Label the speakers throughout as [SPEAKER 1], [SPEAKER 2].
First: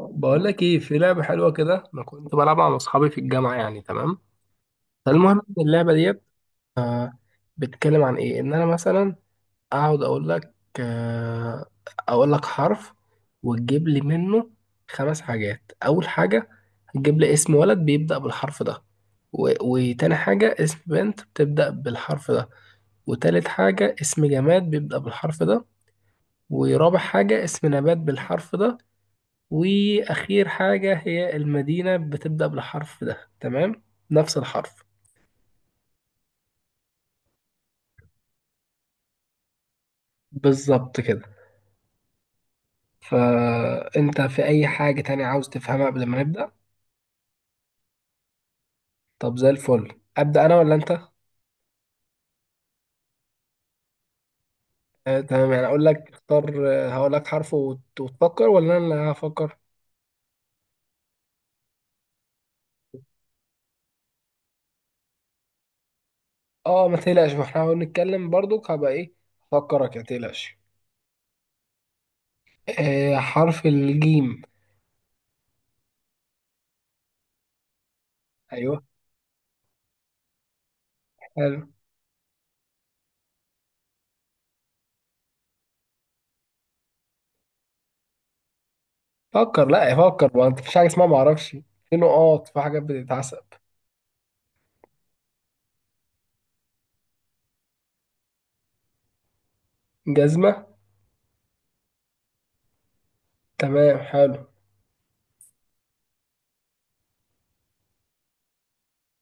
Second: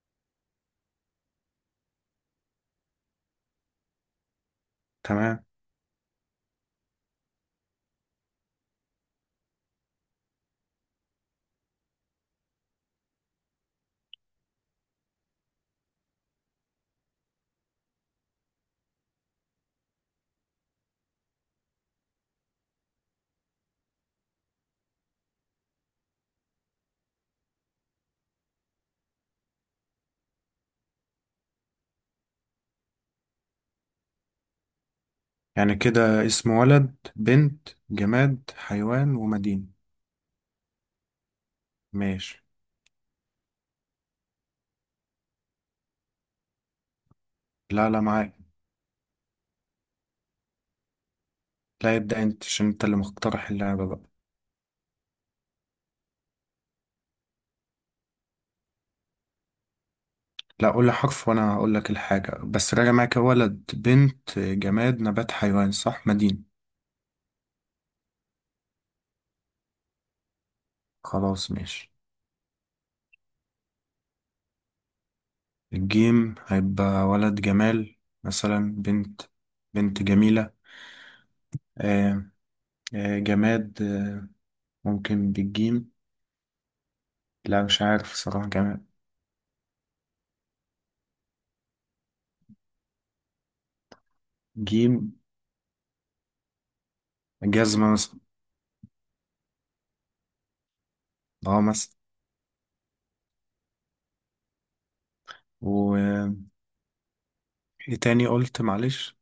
[SPEAKER 1] بقول لك ايه، في لعبه حلوه كده انا كنت بلعبها مع اصحابي في الجامعه، يعني تمام. فالمهم
[SPEAKER 2] تمام.
[SPEAKER 1] إن اللعبه ديت آه بتتكلم عن ايه، ان انا مثلا اقعد اقول لك. آه اقول لك حرف وتجيب لي منه خمس حاجات. اول حاجه هتجيب لي اسم ولد بيبدا بالحرف ده، وتاني حاجه اسم بنت بتبدا بالحرف ده، وتالت حاجه اسم جماد بيبدا بالحرف ده، ورابع حاجه اسم نبات بالحرف ده، واخير حاجة هي المدينة بتبدأ بالحرف ده. تمام، نفس الحرف.
[SPEAKER 2] يعني كده اسم ولد، بنت، جماد، حيوان، ومدينة.
[SPEAKER 1] بالظبط كده.
[SPEAKER 2] ماشي.
[SPEAKER 1] فانت في اي حاجة تانية عاوز تفهمها قبل ما نبدأ؟
[SPEAKER 2] لا لا، معاك.
[SPEAKER 1] طب زي الفل، ابدأ انا ولا انت؟
[SPEAKER 2] لا، يبدأ انت عشان انت اللي مقترح اللعبة بقى.
[SPEAKER 1] تمام، يعني اقول لك اختار. آه، هقول لك حرف وتفكر ولا انا اللي هفكر؟
[SPEAKER 2] لا، قول لي حرف وانا هقول لك الحاجة، بس راجع معاك ولد بنت جماد نبات حيوان، صح؟ مدينة.
[SPEAKER 1] اه ما تقلقش، ما احنا بنتكلم برضك. هبقى ايه، افكرك، ما تقلقش.
[SPEAKER 2] خلاص ماشي.
[SPEAKER 1] آه، حرف الجيم.
[SPEAKER 2] الجيم هيبقى ولد جمال مثلا.
[SPEAKER 1] ايوه.
[SPEAKER 2] بنت جميلة.
[SPEAKER 1] حلو.
[SPEAKER 2] آه. جماد ممكن بالجيم. لا مش عارف صراحة، جماد.
[SPEAKER 1] فكر، لا فكر، ما انت مفيش حاجة اسمها ما اعرفش، في نقاط، في حاجات بتتعسب.
[SPEAKER 2] جيم، جزمة مثلا.
[SPEAKER 1] جزمة.
[SPEAKER 2] اه.
[SPEAKER 1] تمام، حلو.
[SPEAKER 2] مثلا. ايه تاني قلت؟ معلش.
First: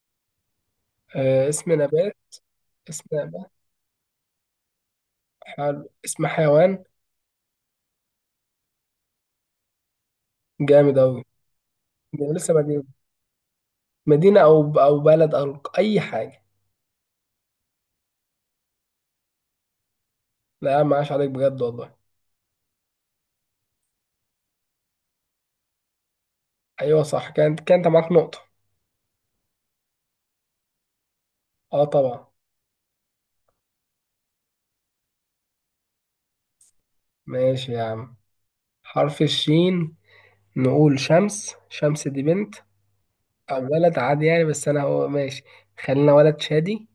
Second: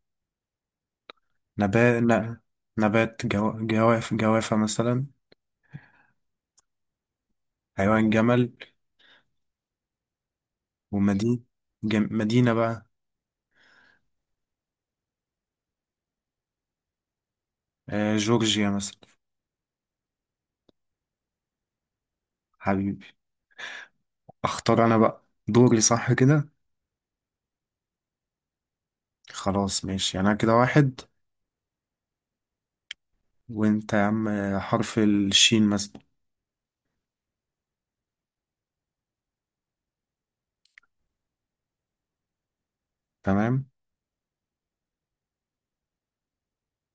[SPEAKER 1] آه اسم
[SPEAKER 2] نبات
[SPEAKER 1] نبات. اسم
[SPEAKER 2] نبات
[SPEAKER 1] نبات.
[SPEAKER 2] جو... جواف جوافة مثلا.
[SPEAKER 1] حلو. اسم حيوان.
[SPEAKER 2] حيوان جمل.
[SPEAKER 1] جامد أوي.
[SPEAKER 2] ومدينة.
[SPEAKER 1] ده أنا
[SPEAKER 2] مدينة
[SPEAKER 1] لسه مدينة.
[SPEAKER 2] بقى.
[SPEAKER 1] مدينة أو أو بلد أو أي حاجة.
[SPEAKER 2] آه، جورجيا مثلا.
[SPEAKER 1] لا ما عاش عليك بجد والله.
[SPEAKER 2] حبيبي. اختار انا بقى دوري، صح كده؟
[SPEAKER 1] أيوة صح، كانت معاك نقطة.
[SPEAKER 2] خلاص ماشي، انا كده واحد.
[SPEAKER 1] أه طبعا.
[SPEAKER 2] وانت يا عم. حرف الشين مثلا.
[SPEAKER 1] ماشي يا عم. حرف الشين. نقول شمس، شمس دي بنت أو
[SPEAKER 2] تمام.
[SPEAKER 1] ولد عادي يعني، بس أنا هو ماشي. خلينا ولد شادي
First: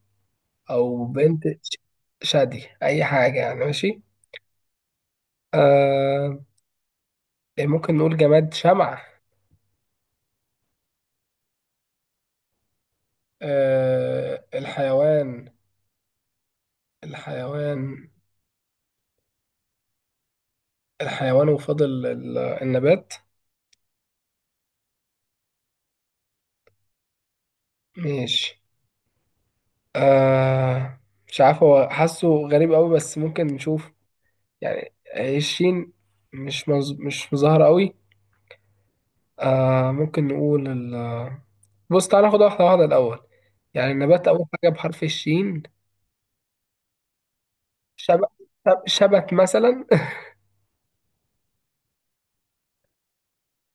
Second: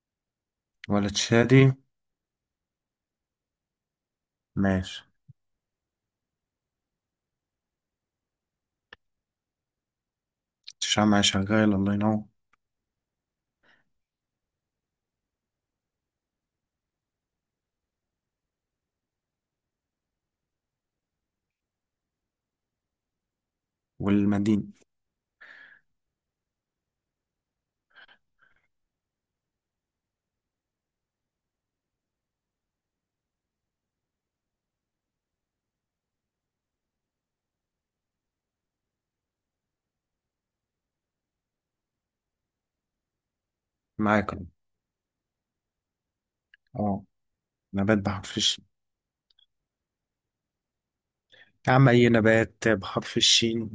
[SPEAKER 1] أو
[SPEAKER 2] ولا
[SPEAKER 1] بنت
[SPEAKER 2] تشادي.
[SPEAKER 1] شادي، أي حاجة يعني، ماشي.
[SPEAKER 2] ماشي.
[SPEAKER 1] آه، ممكن نقول جماد شمعة.
[SPEAKER 2] الشمعة شغال، الله ينور.
[SPEAKER 1] آه الحيوان. الحيوان. الحيوان، وفضل النبات.
[SPEAKER 2] والمدينة.
[SPEAKER 1] ماشي. آه، مش عارف هو حاسه غريب قوي، بس ممكن نشوف. يعني هي الشين مش مظاهرة قوي. آه ممكن نقول ال... بص تعالى ناخد واحدة واحدة الأول. يعني النبات
[SPEAKER 2] معاك أهو.
[SPEAKER 1] أول حاجة بحرف الشين.
[SPEAKER 2] اه. نبات
[SPEAKER 1] شبت،
[SPEAKER 2] بحرف الشين.
[SPEAKER 1] شبت مثلا
[SPEAKER 2] يا عم، اي نبات بحرف الشين.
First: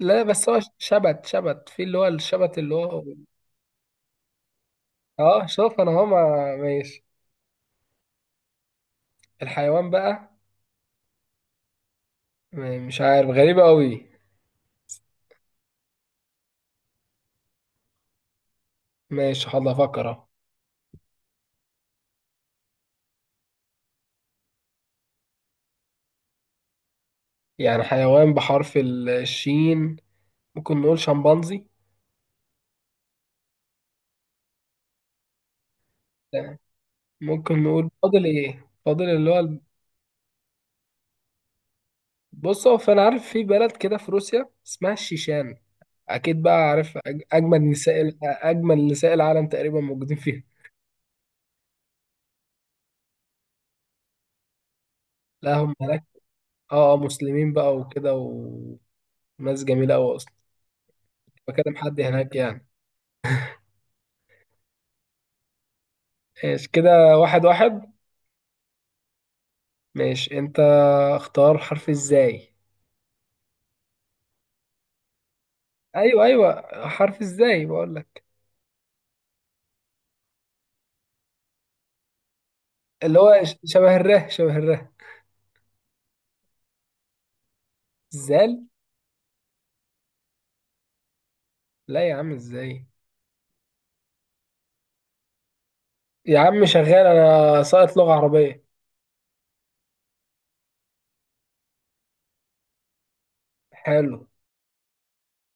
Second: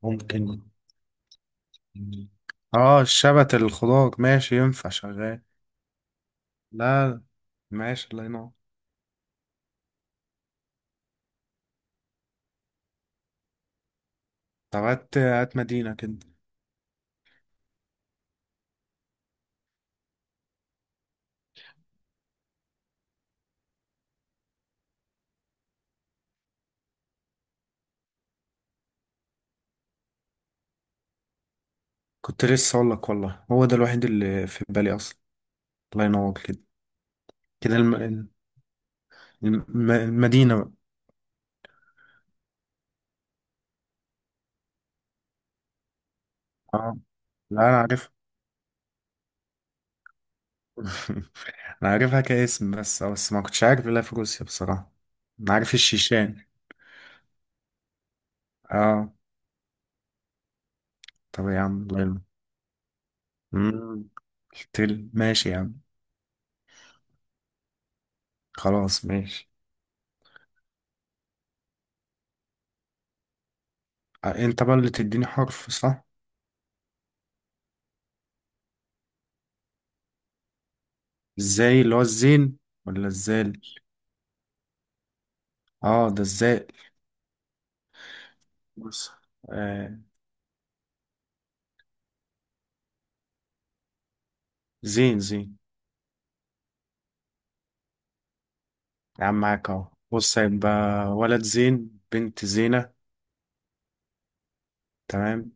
[SPEAKER 1] لا بس هو
[SPEAKER 2] ممكن.
[SPEAKER 1] شبت، شبت في اللي هو الشبت اللي
[SPEAKER 2] اه،
[SPEAKER 1] هو.
[SPEAKER 2] الشبت الخضار، ماشي ينفع شغال.
[SPEAKER 1] اه شوف انا هو ماشي.
[SPEAKER 2] لا، ماشي، الله ينور.
[SPEAKER 1] الحيوان بقى. مش عارف غريبة قوي.
[SPEAKER 2] طب هات هات مدينة كده.
[SPEAKER 1] ماشي حاضر، افكر اهو. يعني حيوان بحرف الشين، ممكن نقول شمبانزي.
[SPEAKER 2] كنت لسه اقول لك والله، هو ده الوحيد اللي في بالي اصلا. الله ينور
[SPEAKER 1] لا،
[SPEAKER 2] كده.
[SPEAKER 1] ممكن
[SPEAKER 2] كده
[SPEAKER 1] نقول فاضل ايه، فاضل اللي هو
[SPEAKER 2] المدينة بقى.
[SPEAKER 1] بص هو، فانا عارف في بلد كده في روسيا اسمها الشيشان، اكيد بقى
[SPEAKER 2] اه.
[SPEAKER 1] عارف.
[SPEAKER 2] لا،
[SPEAKER 1] اجمل
[SPEAKER 2] انا
[SPEAKER 1] نساء
[SPEAKER 2] عارف.
[SPEAKER 1] اجمل نساء العالم تقريبا موجودين فيها.
[SPEAKER 2] انا عارفها كاسم بس، بس ما كنتش عارف الا في روسيا بصراحة. انا
[SPEAKER 1] لا
[SPEAKER 2] عارف
[SPEAKER 1] هم هناك.
[SPEAKER 2] الشيشان.
[SPEAKER 1] اه آه، مسلمين بقى وكده
[SPEAKER 2] اه.
[SPEAKER 1] وناس جميلة قوي اصلا.
[SPEAKER 2] طب يا
[SPEAKER 1] بكلم
[SPEAKER 2] عم،
[SPEAKER 1] حد
[SPEAKER 2] الله ينور.
[SPEAKER 1] هناك يعني.
[SPEAKER 2] مم. ماشي يا عم.
[SPEAKER 1] ماشي كده واحد واحد.
[SPEAKER 2] خلاص ماشي.
[SPEAKER 1] ماشي انت، اختار حرف ازاي.
[SPEAKER 2] انت بقى اللي تديني حرف، صح؟
[SPEAKER 1] ايوه ايوه، حرف ازاي بقول لك.
[SPEAKER 2] ازاي، اللي هو الزين ولا
[SPEAKER 1] اللي هو
[SPEAKER 2] الزال؟
[SPEAKER 1] شبه الره، شبه الره.
[SPEAKER 2] اه، ده الزال.
[SPEAKER 1] زال.
[SPEAKER 2] بص. آه.
[SPEAKER 1] لا يا عم ازاي،
[SPEAKER 2] زين، زين.
[SPEAKER 1] يا عم شغال انا، ساقط لغة عربية.
[SPEAKER 2] يا عم معاك اهو. بص هيبقى ولد زين، بنت زينة.
[SPEAKER 1] حلو.
[SPEAKER 2] تمام.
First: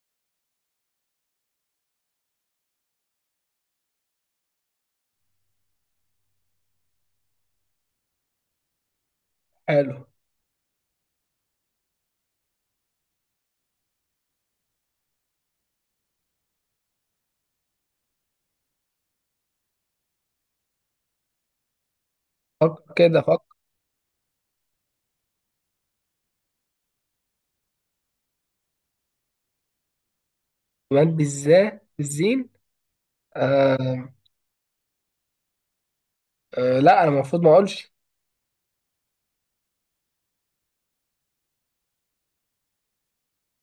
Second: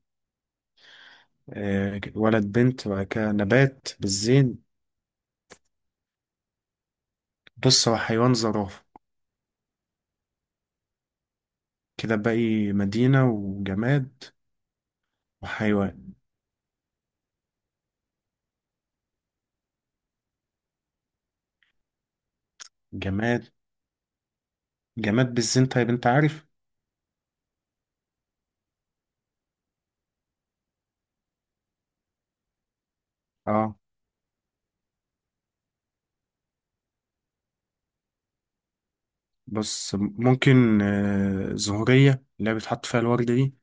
[SPEAKER 2] آه، ولد بنت، وبعد كده نبات بالزين. بص، هو حيوان زرافة.
[SPEAKER 1] حلو.
[SPEAKER 2] كده باقي مدينة وجماد. وحيوان.
[SPEAKER 1] فكر كده، فكر.
[SPEAKER 2] جماد. جماد بالزين، طيب انت عارف.
[SPEAKER 1] كمان بالزين.
[SPEAKER 2] اه.
[SPEAKER 1] آه. آه لا انا المفروض ما اقولش.
[SPEAKER 2] بص ممكن زهرية، اللي هي بيتحط فيها الورد دي.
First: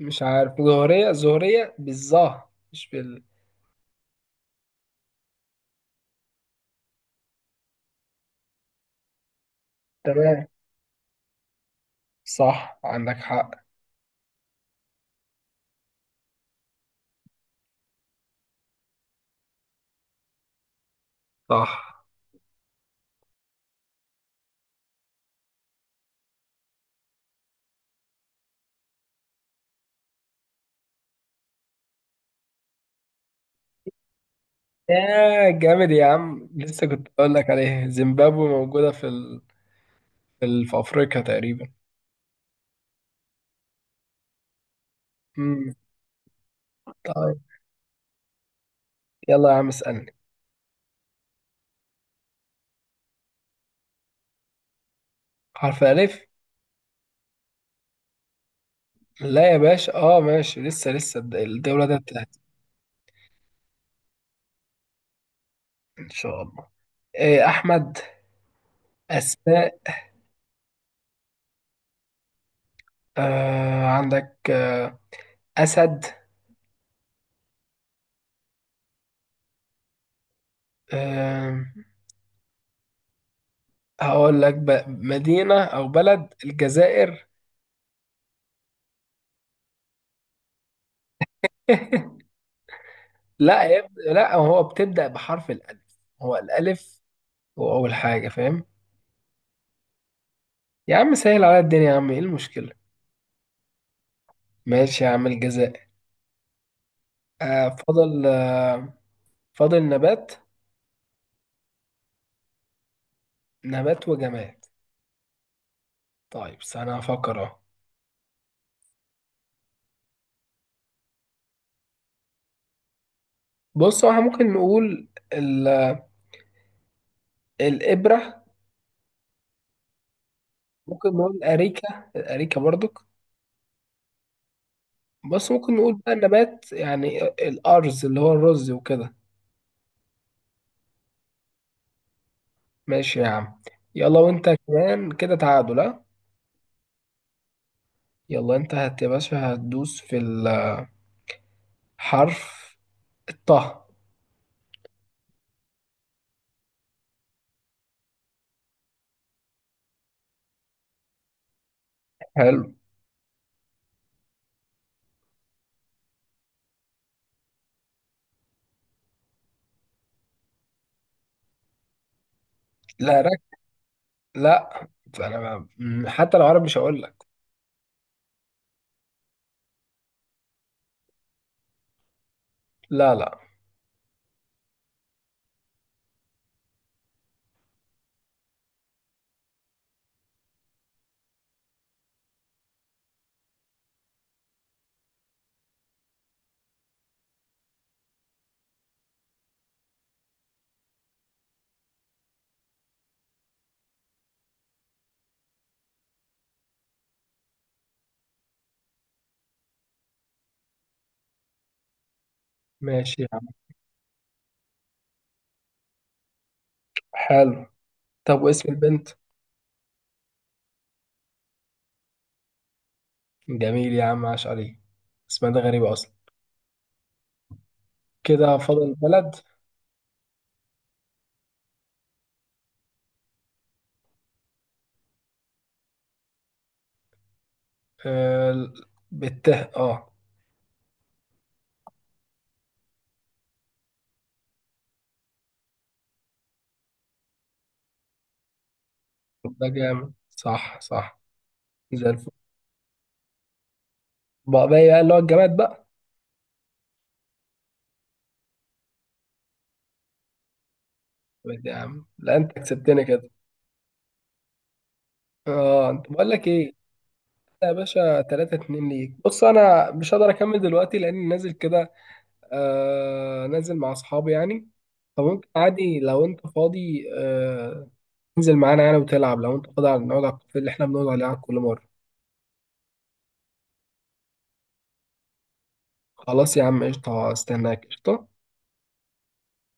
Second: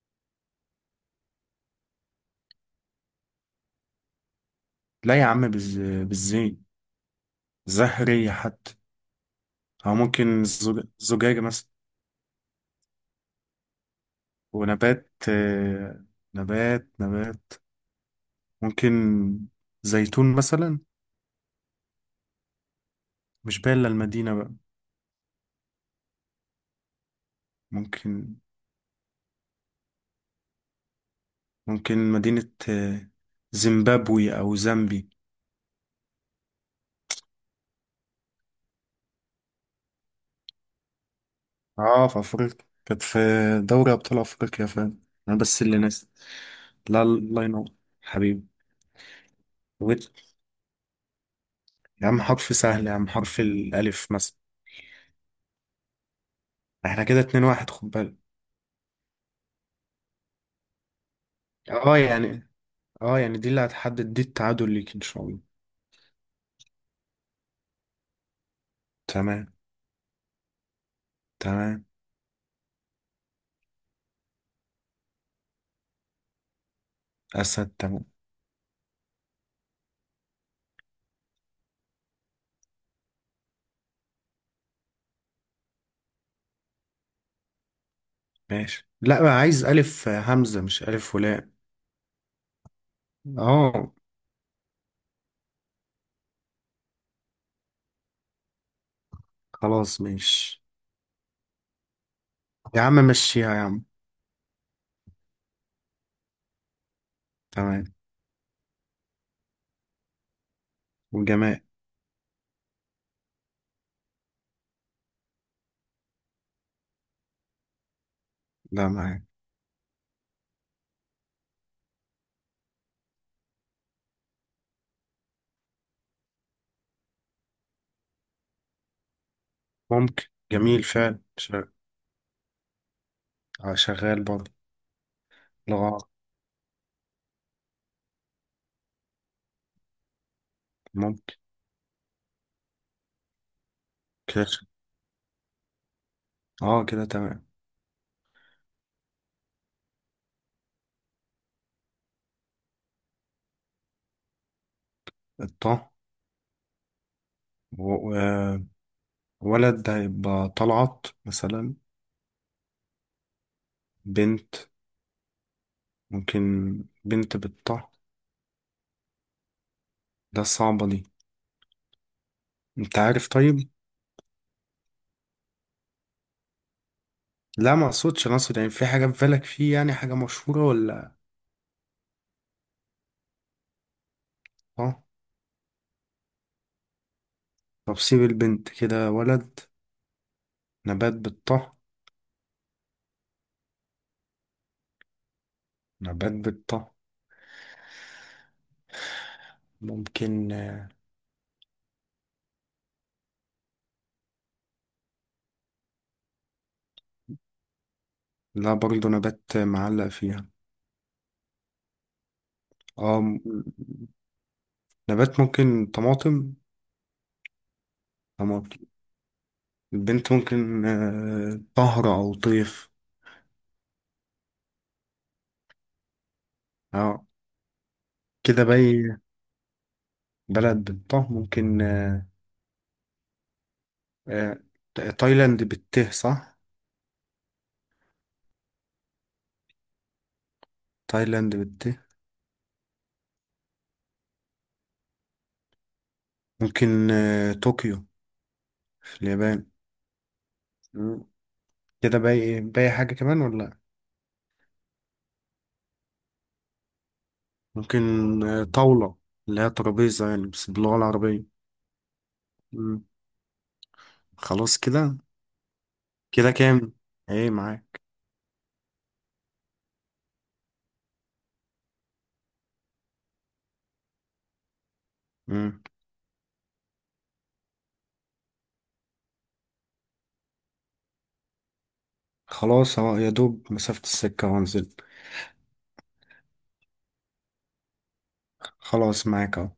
[SPEAKER 1] مش عارف، زهرية، زهرية بالظا مش بال.
[SPEAKER 2] لا يا عم، بالزين. زهرية حتى. أو ممكن
[SPEAKER 1] تمام،
[SPEAKER 2] زجاجة مثلا.
[SPEAKER 1] صح عندك حق.
[SPEAKER 2] ونبات. نبات ممكن زيتون مثلا.
[SPEAKER 1] صح.
[SPEAKER 2] مش باين إلا المدينة بقى. ممكن. ممكن مدينة، زيمبابوي أو زامبي.
[SPEAKER 1] يا جامد يا عم، لسه كنت بقول لك عليه زيمبابوي موجودة في ال... في في افريقيا تقريبا.
[SPEAKER 2] اه، في أفريقيا. كانت في دوري أبطال أفريقيا، فاهم. أنا بس
[SPEAKER 1] امم
[SPEAKER 2] اللي ناس. لا، الله ينور. حبيبي.
[SPEAKER 1] يلا يا عم
[SPEAKER 2] ويت.
[SPEAKER 1] اسألني.
[SPEAKER 2] يا عم حرف سهل يا عم، حرف الألف مثلا.
[SPEAKER 1] حرف الألف.
[SPEAKER 2] احنا كده اتنين واحد، خد بالك.
[SPEAKER 1] لا يا باشا، اه ماشي، لسه لسه الدولة
[SPEAKER 2] اه
[SPEAKER 1] دي بتاعتي.
[SPEAKER 2] يعني. اه يعني دي اللي هتحدد، دي التعادل ليك إن شاء الله.
[SPEAKER 1] ان شاء الله. إيه، أحمد.
[SPEAKER 2] تمام.
[SPEAKER 1] أسماء.
[SPEAKER 2] تمام.
[SPEAKER 1] آه عندك آه. أسد.
[SPEAKER 2] أسد. تمام.
[SPEAKER 1] آه هقول لك مدينة أو بلد، الجزائر.
[SPEAKER 2] ماشي، لا بقى عايز ألف همزة مش ألف ولام.
[SPEAKER 1] لا يا
[SPEAKER 2] أه.
[SPEAKER 1] ابني لا، هو بتبدأ بحرف الألف، هو الألف هو أول حاجة، فاهم؟
[SPEAKER 2] خلاص ماشي.
[SPEAKER 1] يا عم سهل على الدنيا، يا عم ايه المشكلة.
[SPEAKER 2] يا عم مشيها يا عم.
[SPEAKER 1] ماشي يا عم، الجزائر. آه
[SPEAKER 2] تمام.
[SPEAKER 1] فضل، آه فضل نبات.
[SPEAKER 2] وجماء.
[SPEAKER 1] نبات وجماد. طيب استنى افكر اهو.
[SPEAKER 2] لا، معاك.
[SPEAKER 1] بص هو احنا ممكن نقول ال... الابره.
[SPEAKER 2] ممكن. جميل
[SPEAKER 1] ممكن
[SPEAKER 2] فعلا.
[SPEAKER 1] نقول الاريكه، الاريكه برضك.
[SPEAKER 2] آه، شغال برضه.
[SPEAKER 1] بس ممكن نقول
[SPEAKER 2] لغة.
[SPEAKER 1] بقى النبات يعني الارز اللي هو الرز وكده.
[SPEAKER 2] ممكن.
[SPEAKER 1] ماشي يا عم. يلا،
[SPEAKER 2] كده
[SPEAKER 1] وانت كمان كده تعادل، ها.
[SPEAKER 2] أه، كده تمام.
[SPEAKER 1] يلا انت هت يا باشا، هتدوس في الحرف الطه.
[SPEAKER 2] الطه. و- و- ولد ده هيبقى طلعت مثلا.
[SPEAKER 1] حلو.
[SPEAKER 2] بنت. ممكن. بنت بالطه. ده صعبة دي. أنت
[SPEAKER 1] لا
[SPEAKER 2] عارف
[SPEAKER 1] رك...
[SPEAKER 2] طيب؟
[SPEAKER 1] لا، انا حتى لو عربي مش هقول لك.
[SPEAKER 2] لا ما أقصدش، أنا أقصد يعني في حاجة في بالك، فيه يعني حاجة مشهورة ولا.
[SPEAKER 1] لا لا.
[SPEAKER 2] أه. طب سيب البنت كده، ولد. نبات بالطه. نبات بالطه. ممكن. لا برضه، نبات معلق فيها. اه
[SPEAKER 1] ماشي يا عم.
[SPEAKER 2] نبات ممكن طماطم.
[SPEAKER 1] حلو. طب واسم
[SPEAKER 2] طماطم.
[SPEAKER 1] البنت؟
[SPEAKER 2] البنت ممكن طهر أو طيف.
[SPEAKER 1] جميل يا عم، عاش عليه. اسمها ده غريبة أصلا.
[SPEAKER 2] اه.
[SPEAKER 1] كده
[SPEAKER 2] كده
[SPEAKER 1] فاضل
[SPEAKER 2] باي.
[SPEAKER 1] بلد.
[SPEAKER 2] بلد بالطه ممكن. آه، تايلاند بالته، صح؟
[SPEAKER 1] آه بالته، اه.
[SPEAKER 2] تايلاند بالته. ممكن طوكيو في اليابان.
[SPEAKER 1] ده جامد، صح صح.
[SPEAKER 2] مم.
[SPEAKER 1] زي
[SPEAKER 2] كده
[SPEAKER 1] الفل.
[SPEAKER 2] باي باي، حاجة كمان ولا لأ؟
[SPEAKER 1] بقى، بقى إيه، بقى اللي هو الجماد بقى.
[SPEAKER 2] ممكن طاولة، اللي هي ترابيزة يعني بس باللغة العربية.
[SPEAKER 1] طب يا عم لا، انت
[SPEAKER 2] مم.
[SPEAKER 1] كسبتني كده.
[SPEAKER 2] خلاص كده.
[SPEAKER 1] اه، انت بقول لك
[SPEAKER 2] كده
[SPEAKER 1] ايه.
[SPEAKER 2] كام؟ ايه
[SPEAKER 1] أنت يا
[SPEAKER 2] معاك.
[SPEAKER 1] باشا 3-2 ليك. بص انا مش هقدر اكمل دلوقتي لاني نازل كده، آه نازل مع اصحابي يعني. فممكن
[SPEAKER 2] مم.
[SPEAKER 1] عادي لو انت فاضي، آه تنزل معانا يعني وتلعب، لو انت فاضي، على نقعد على الكافيه اللي احنا بنقعد عليه على كل مره.
[SPEAKER 2] خلاص اهو، يا دوب مسافة السكة وانزل.
[SPEAKER 1] خلاص يا عم قشطه، استناك قشطه.
[SPEAKER 2] خلاص معاك اهو.